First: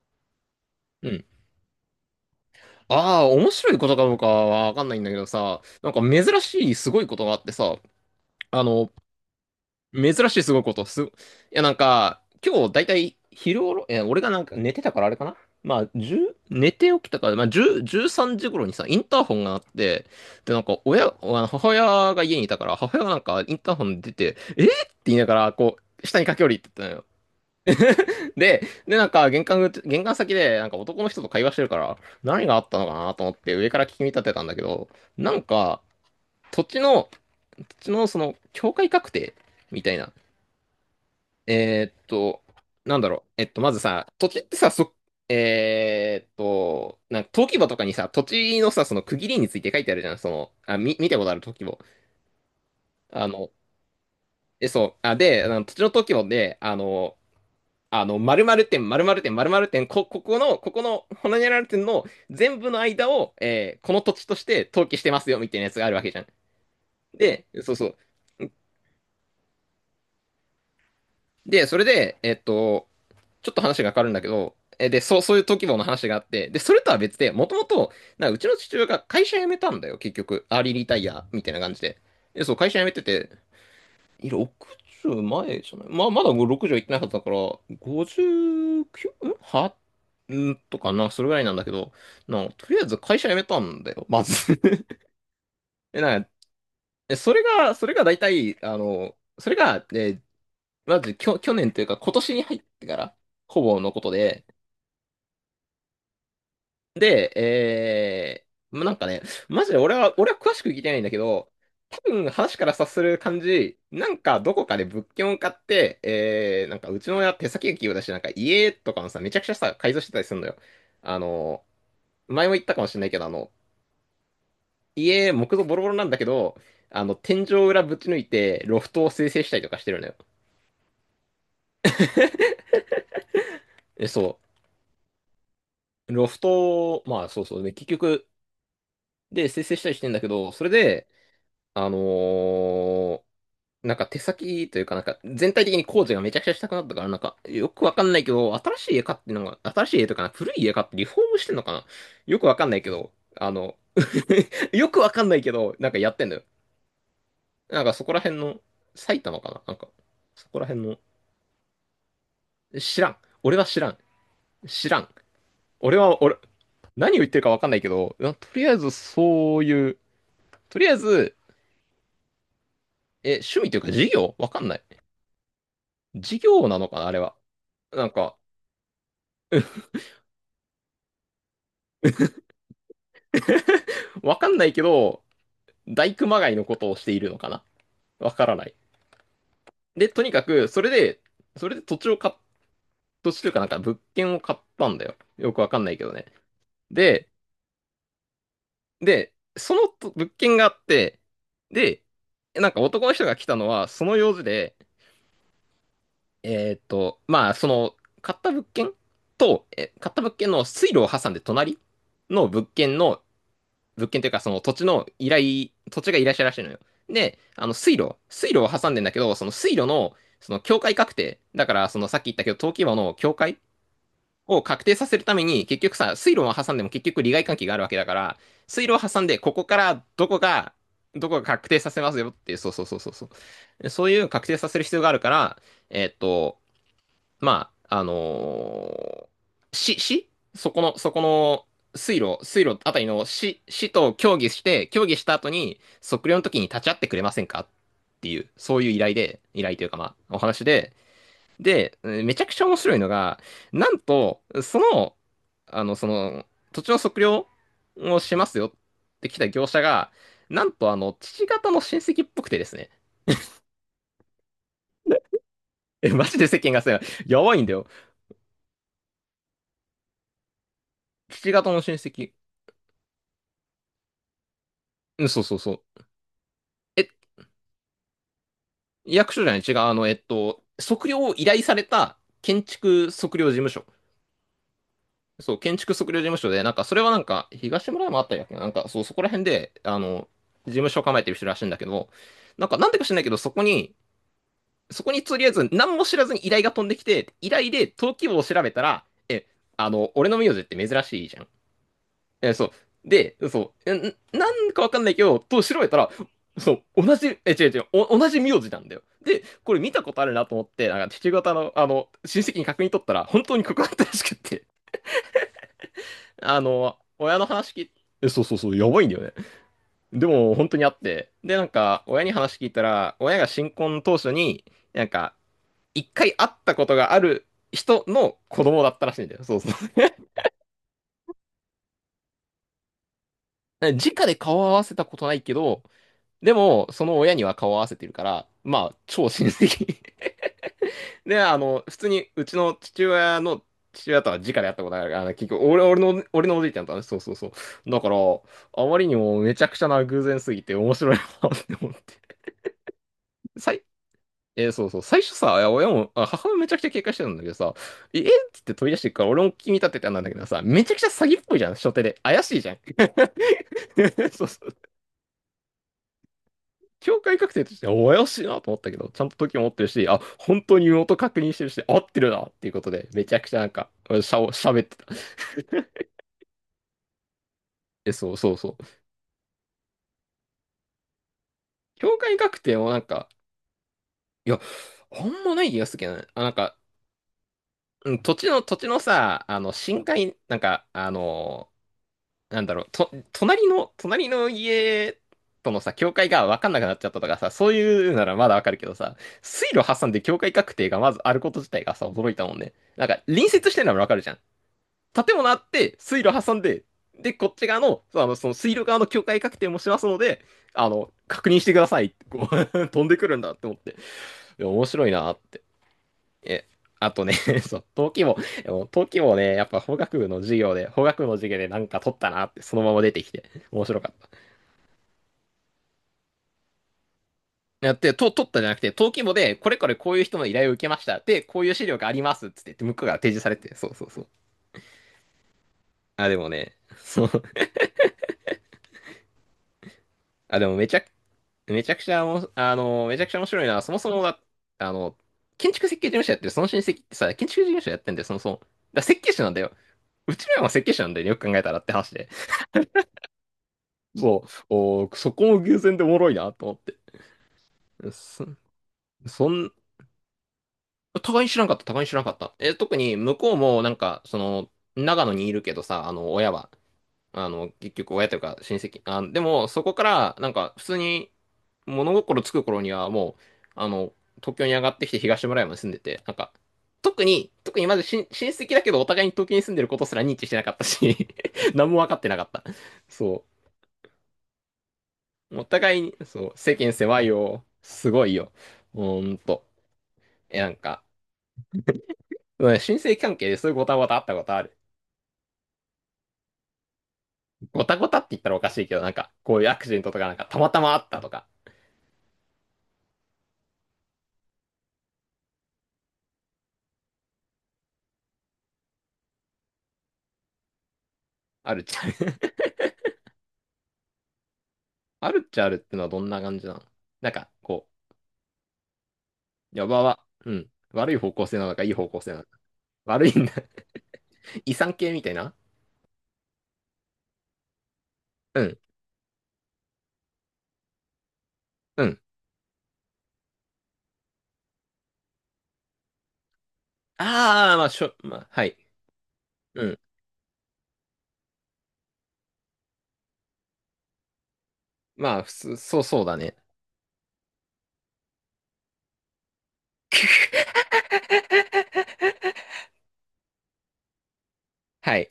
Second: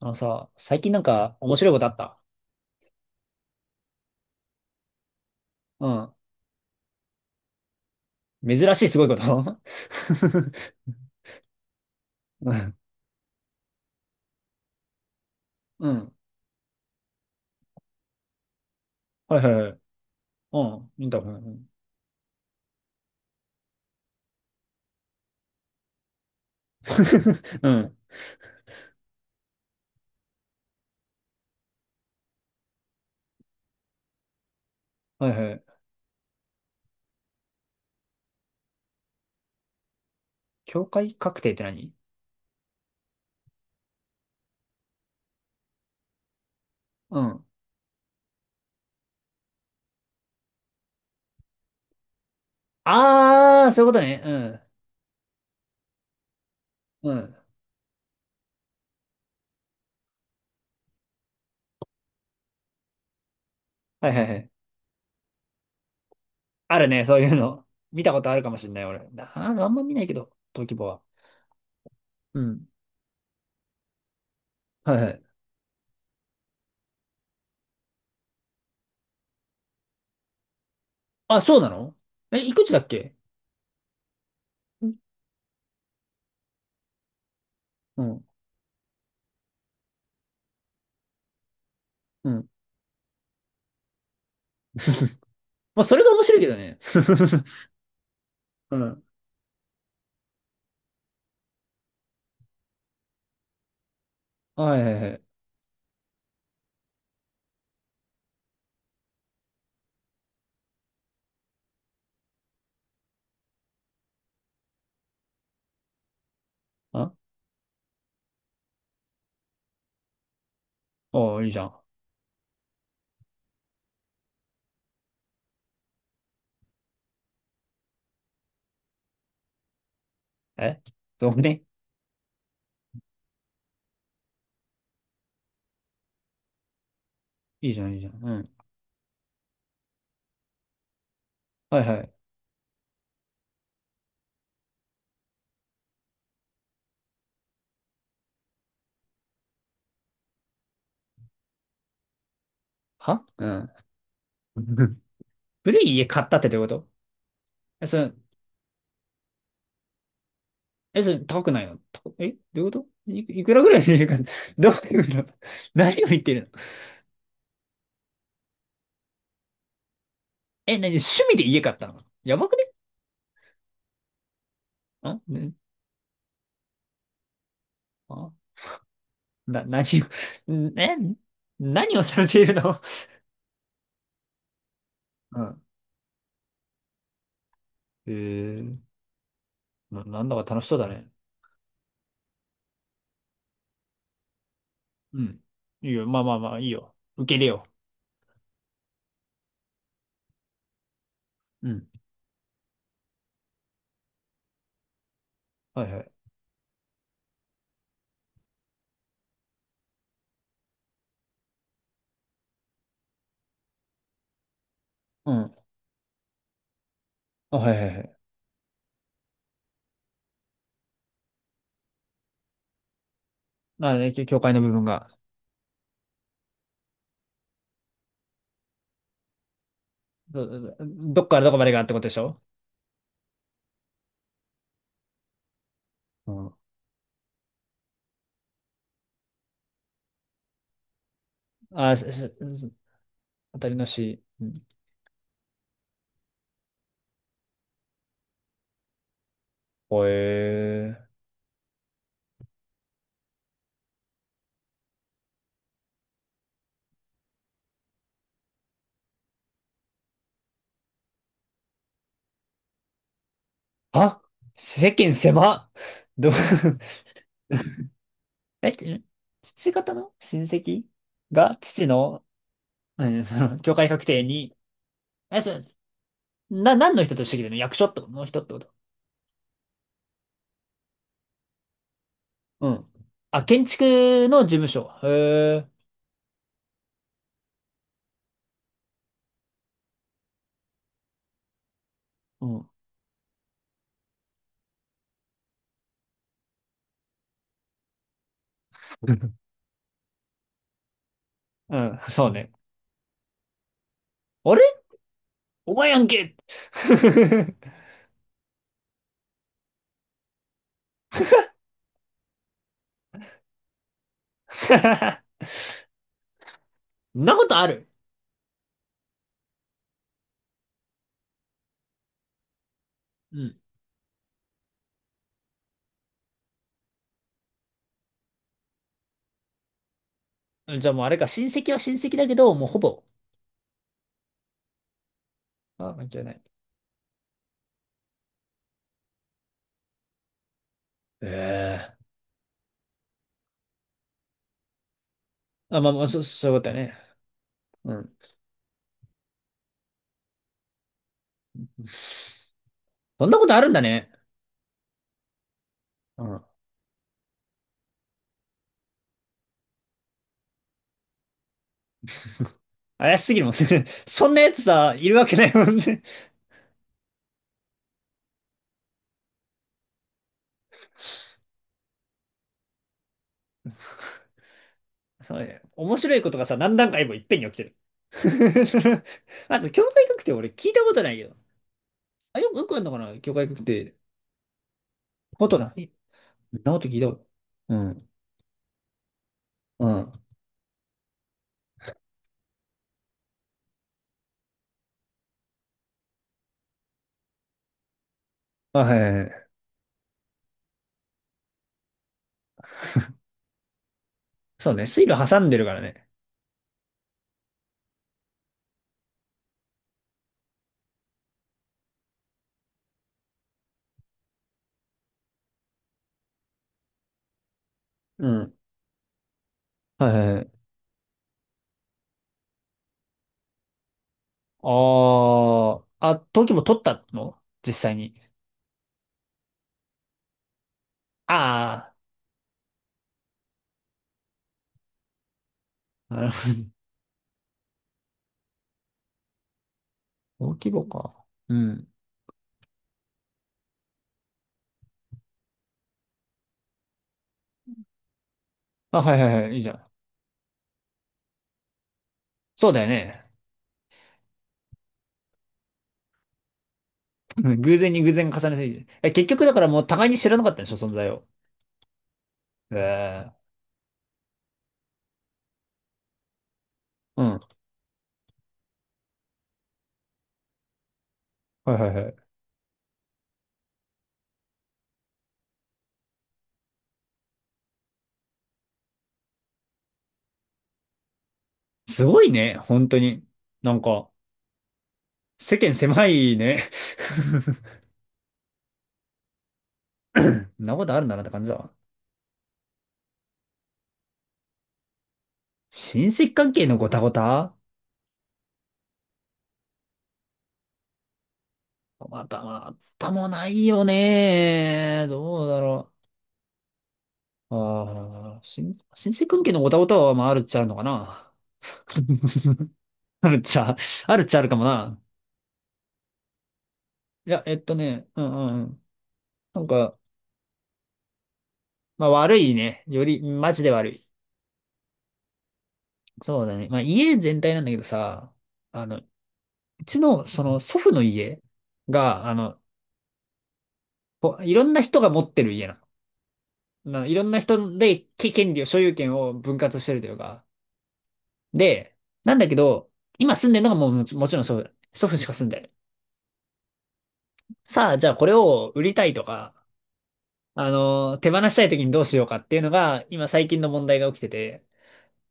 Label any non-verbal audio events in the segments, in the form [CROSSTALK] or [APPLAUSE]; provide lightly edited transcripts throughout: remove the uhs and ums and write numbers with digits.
あのさ、最近なんうん。か面白いことあった？ああ、面白いことかどうかはわかんないんだけどさ、うなんかん。珍しいすごいことがあってさ、あ珍しいの、すごいこと？ 珍しいすごいこと、す、いやなんか、[LAUGHS] う今日ん。だいたい昼頃、俺がなんか寝てたからあれかな。まうあ、ん。10、寝て起きたから、まあ、10、13時頃にさ、インターホはいンはいがあっはい。て、で、なんうか、ん。イ親、ンあターホン。うのん。母親が家にいたから、母親がなんか、インターホン出て、えーって言いながら、こう、下に駆け下りてったの [LAUGHS] うん。で、で、なんか玄関先で、なんか男の人と会話してるから、何があったのかなと思って上から聞き立てたんだけど、はいなんはい。か、土地の、土地のその、境界確定みたいな。境界確定ってえ何？ーっと、なんだろう。まずさ、土地ってさ、そ、えーっと、うなんかん。登記簿とかにさ、土地のさ、その区切りについて書いてあるじゃん。見たことある登記簿。あの、あー、そういうことね。そう。で、あの土地の登記簿で、うん。うん。〇〇点、〇〇点、〇〇点、ここの、ほにゃらら点の全部の間を、このは土いは地いはとしい。て登記してますよ、みたいなやつがあるわけじゃん。あるね、そういうで、の。そうそう。見たことあるかもしれない、俺。な、ああんま見ないけど、登記簿は。で、それで、うん。ちょっと話が変わるんだけど、はで、いはそう、い。そういう登記簿の話があって、で、それとは別で、もともと、なんかうちの父親が会社辞めたんだよ、結局。アーリーリタイア、あ、みたいそうなな感じの？で。え、で、いそう、く会つ社だ辞っめてけ？て、いやうん60前じゃない。まあ、まだ60行ってなかったから、うん。59？ んはんとかな、それぐらいなんだけど、うん。とりあえず会社辞めたんだよ、まず。[LAUGHS] まあ、それがな面んか、白いけどね。えそ [LAUGHS] れが、それが大体、うあん。の、それが、え、まず、去年というか、今年に入ってから、ほぼのことで、はいはいはい。で、なんかね、マジで俺は詳しく聞いてないんだけど、多分話から察する感じ、なんかどこかで物件を買って、なんかうちあ、の親手先が器用だし、なんか家とかのさ、めちゃくちゃさ、改造してたりするのよ。あおー、いいじゃの、ん。前も言ったかもしれないけど、家、木造ボロボロなんだけど、天井裏ぶち抜いて、ロフトを生成したりとかしてるのよ。え、そうね。そう。ロフトを、まあそうそういね、いじゃ結ん、いいじゃん。局、うん。で、生成したりしてんだけど、それで、はいあのはい。ーなんか手先というか、なんか全体的に工事がめちゃくちゃしたくなったから、なんかよくわかんないけど、新しい家買ってのが、新しい家とかな、古い家買ってリフォームしてんのかな。よくわかんないけど、は、うん。[LAUGHS] よく [LAUGHS] わかんないけど、古なんいか家やっ買てんっだたっよ。てどういうこと？なんえ、かそそれ、こら辺の、埼玉かななんか、そこら辺の、え、それ高くないの？た、え、どういうこと？知らん。い、いく俺らはぐら知いらのん。家買った？ [LAUGHS] どう知いらうん。こと？ [LAUGHS] 俺何を言っは、て俺、るの？何を言ってるかわかんないけど、とりあえずそういう、え、とりあ何え趣ず、味で家買ったの？やばくね？趣味というか事業わかんない。ん、ね。事業なのかな、あれは。なんあ、か、な、何を、[LAUGHS] ん、え、何をされているの？ [LAUGHS] わかんないけど、うん。大熊谷のことをしているのかな。え、わからない。ー、な、で、となんにだかか楽しく、そうそだれね。で、土地を土地というかなんか物件を買ったんだよ。うん。よくわかんいないいけよ。どまあね。まあまあ、いいよ。受で、け入れよそのと物件があって、う。うん。で、なんか男の人が来たのは、その用事で、はいはい。まあ、その、買った物件買った物件の水路を挟んで隣の物件というか、そのうん。土地が依頼者らしいのよ。で、あ、はいはいはい。水路を挟んでんだけど、その水路の、その境界確定、だから、そのさっき言ったけど、登記簿の境界なので、教会のを部分確定さが。せるために、結局さ、水路を挟んでも結局利害関係があるわけだから、水路を挟んで、ここからどこど、が、どっどかこらがどこま確で定がっさてこせとでましすよっょ？ていう、そうそうそうそうそう。そういう確定させる必要があるから、えーっうん。と、まあ、市そこのあ、し、水し路あたりの当たりの市と市。協う議ん。して、協議した後に測量の時に立ち会ってくれませんかっていう、そういう依頼で、依頼というかほまあ、お話えで、ー。で、めちゃくちゃ面白いのが、なんと、あの、その、土地の測量をしますよって来た業者が、なんと父方の親戚っぽくてですね。あ、世間狭っ。マど、ジで世間がさ、[LAUGHS] やばいんだよ。え、ん、父方の親戚父が方の父親の、戚。うん、その、教会確定に、うん、え、そうそそうれ、そう。な、何のえ、人としてきてるの？役所ってことの人ってこと？役所じゃない、違う、測量を依頼された建うん。築測あ、量事建務所。築の事務所。へそう、建え。築測量事務所で、なんか、それはなんか、東村山あったりだっけな、なんか、そう、そこら辺で、事務所を構えてる人らしいんだけど、うなんん。か、なんでか知らないけど、そこにとりあえず、何も知らずに依頼が飛んできて、依頼で登記簿を調べたら、え、あの、俺の名字って珍しいじゃん。うん、そうね。そう。で、そう。なあれ？んかわかんないけど、とお調べ前やたんら、け。 そう、同じ、え、違う違 [LAUGHS] う、同じ名字なんだよ。で、これ見たことあるなと思って、なんか父方の、親戚に確認取ったら、本当にここだったらしくって、[LAUGHS] あの、そんな親このとあ話聞る？いえ、そうそうそう、やばいんだよね。でも、本当にあって。で、なんか、親に話聞いたら、う親がん。新婚当初に、なんか、一回会ったことがある人の子供だったらしいんだよ。そうそう。じゃあもうあれか、親戚は親戚だけど、もうほぼ、[LAUGHS] 直で顔を合わせたことないけど、あ、関係ない。でも、その親には顔を合わせてるから、まあ、超親戚。[LAUGHS] で、え、え、普通に、うちの父親の父親とは直で会ったことあるから、結局、あ、まあまあ、そ、そ俺ういのうこおとじいだちゃんとね。はね、そうそうそう。うだから、ん。あまりにもめちゃくちゃな偶然すぎて面白いなって思って。そんなことあるんさだいね。えーそうそう。最初さ、いや親も、うあん。母親めちゃくちゃ警戒してたんだけどさ、ええっつって飛び出してくから、俺も気に立ててたんだけどさ、めちゃくちゃ詐欺っぽいじゃん、初手で。怪しいじゃん。怪しすぎるもんね。[LAUGHS] そ [LAUGHS] んなそうやつそう。さ、いるわけないもんね。境界確定としては、怪しいなと思ったけど、ちゃんと時も持ってるし、本当に身元確認してるし、合ってるなっていうことで、めちゃくちゃなんか、喋ってた。[LAUGHS] そうね。面白いことがさ、何段階もいっぺんに起きてる。そうそう [LAUGHS] そそう。の、まず、教会学って俺聞いたことないけど。境界あ、よく、確よく定あるものかなんな、か、教会学って。いや、あんこまとないな気がい。するけどね。なんそんなか、こと聞いたこと。うん。うん、土地のさ、う深ん。海、なんか、なんだろう、隣の家とのさ、境界が分かんなくなっちゃったとかさ、そういうならまだ分かるあ、けどはいはさ、いはい。水路挟んで境界確定がまずあること自体がさ、驚いたもんね。なんか、隣接してるのは分かるじゃん。そうね。水路建挟物んあでるっからて、ね。水路挟んで、で、こっち側の、その水路側の境界確定もしますので、確認してくださいってこう [LAUGHS] 飛んでくるんだって思って、いや面白いなって。え、あとね、[LAUGHS] そう、登記う簿、ん。でも登記簿ね、やっぱ法は学部いのは授い。業で、法学部の授業でなんか取ったなって、そのまま出てきて、面白かった。ああ、あ、登記簿取ったの実や際って、に？と取ったじゃなくて、登記簿で、これこれこういう人の依頼を受けました。で、こういう資あ料がありますっつって、向こうが提示されて、そうそうそう。あ、なあ、るでもほね、そう。ど。登あ、で記も簿めちゃくか。うめん。ちゃくちゃおも、あの、めちゃくちゃ面白いな。そもそもが、あの、建築設計事務所やってる、その親戚ってさ、建築事務所やってんだよ、そもそも。だかあ、らは設いは計い士はなんい、いだいじよ。ゃん。うちらも設計士なんだよね、よく考えたらって話で。そうだよね。そう、おー、そこも偶然でおもろいなと思って。[LAUGHS] 偶然に偶然そ、重ねすぎて。え、結局そだからん、もう互いに知らなかったんでしょ、存在を。互いに知らんかった、互いに知らんかった。え、特にえ、向え、こうもなんか、その、長野にいるけどさ、あの、親は。うん。あはの、結局親というか親戚。あ、でも、そこから、なんか、普通にいはいは物い。心つく頃には、もう、東京に上がってきて東村山に住んでて、なんか、特にまず親親戚だけど、お互いに東京に住んでることすら認知してなかったし [LAUGHS] 何もす分かっごていなかっね、た。本当に。そなんか、世う。お間互い狭に、いそう、ね。世間狭いよ。[LAUGHS] すごいよ。ほんと。え、そんななんことあか、るんだなって感じだわ。うん、親戚関係でそういうごたごたあったことある。親戚関係のごたごた？ごたごたって言ったらおかしいけど、なんか、こういうアクシデントとか、なんか、たまたまあったとか、またまたもないよね。どうだろう。ああ、親親戚関係のオタオタは、まあ、あるっちゃあるのかな。あるじゃん。[LAUGHS] あるっちゃ、あるっちゃあるかもな。あるっちゃあるってのはどんな感じなの、いなんや、か、えっとこね、うんうんうん。なんう、やか、ばは、うん、悪い方向性なのか、いいま方あ向性悪なのか。いね。より、悪いんマだ。ジで悪い。[LAUGHS] 遺産系みたいな、そうだね。まあ家全体なんだけどさ、うん、あの、うちの、その祖父の家うん。が、あの、こういろんな人が持ってる家なの。な、いろんなああ、人まあ、しで、ょ、け、まあ、権利はを、い。所有権を分割しうてるん。というか。で、なんだけど、今住んでるのがもう、もち、もちろん祖父。祖父しかまあ、住ん普でる。通、そうそうだね。さあ、じゃあこれを売りたいとか、あの、手放したい時にどうしようかっていうの [LAUGHS] が、今最近の問題が起きてて、はい。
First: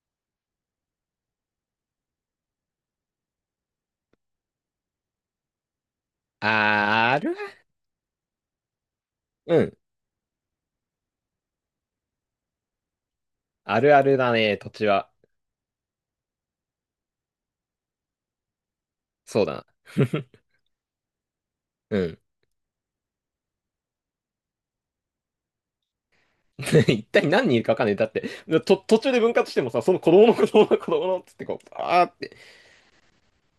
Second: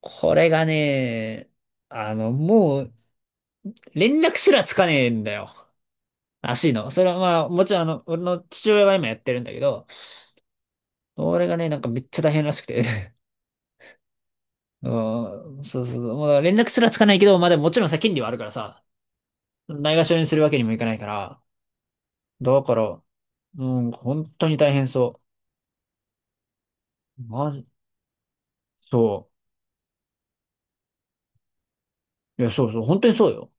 これがね、あの、もう、連絡すらつかねえんだよ。らしいの。それあー、はある、まあ、もちろんあの、俺の父親は今やってるんだけうん。ど、俺がね、なんかめっちゃ大変らしくて。あるあるだね、土 [LAUGHS] 地は。うん、そうそうそう。もうだから連絡すらつかないけど、まあでももちろんさ、権利はあるからさ、そうだな。ないがしろにす [LAUGHS] るわけにもいかないから、うん。だから、うん、本当に大変そ [LAUGHS] 一う。体何ま人いるじ、かわかんない。だって、と、途中でそ分割してもさ、その子供の子供の子供のっつってこう、あーってう。いや、そうそう、本当にそうよ。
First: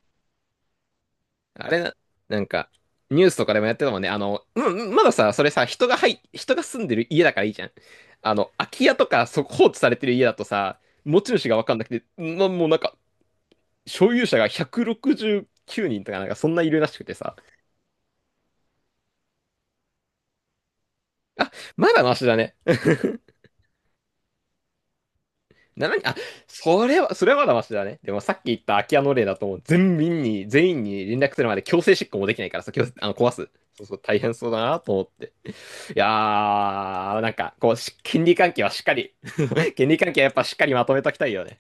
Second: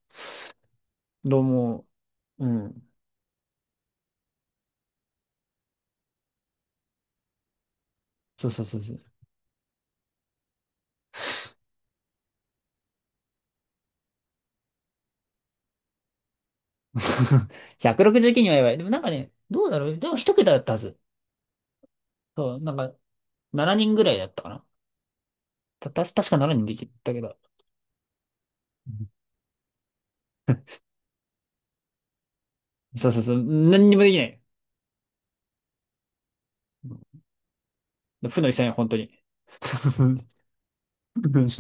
どうあれも、な、なうんか、ん。ニュースとかでもやってたもんね。あの、うんうん、まださ、それさ、人が住んでる家だからいいじゃん。あそうの、そう空そうきそ家う。とか、そ、放置されてる家だとさ、持ち主がわかんなくて、なもうなんか、所有者が169人とかなんか、そんないるらしくてさ。[LAUGHS] 169人はやばい。でもなんかね、どうだろう。でも一桁だったはず。あ、まだマシだそね。う、なんか [LAUGHS] 7人ぐらいだったかな。なた、なた、にん、あ、確か7人でそきれたは、けそれど。はまだマシだね。でもさっき言った空うき家ん、の例だと、もう全員に連絡するまで強制執行もできないからさ、強制、あそうの、そう壊そう。す。そう何にそう、もでき大な変い。そうだなと思って。いやうー、なんか、こう、し権ん、利負の関遺係産はよ、しっ本か当に。り [LAUGHS] 権利関係はや [LAUGHS] っぱしっかりまとめときたいよね。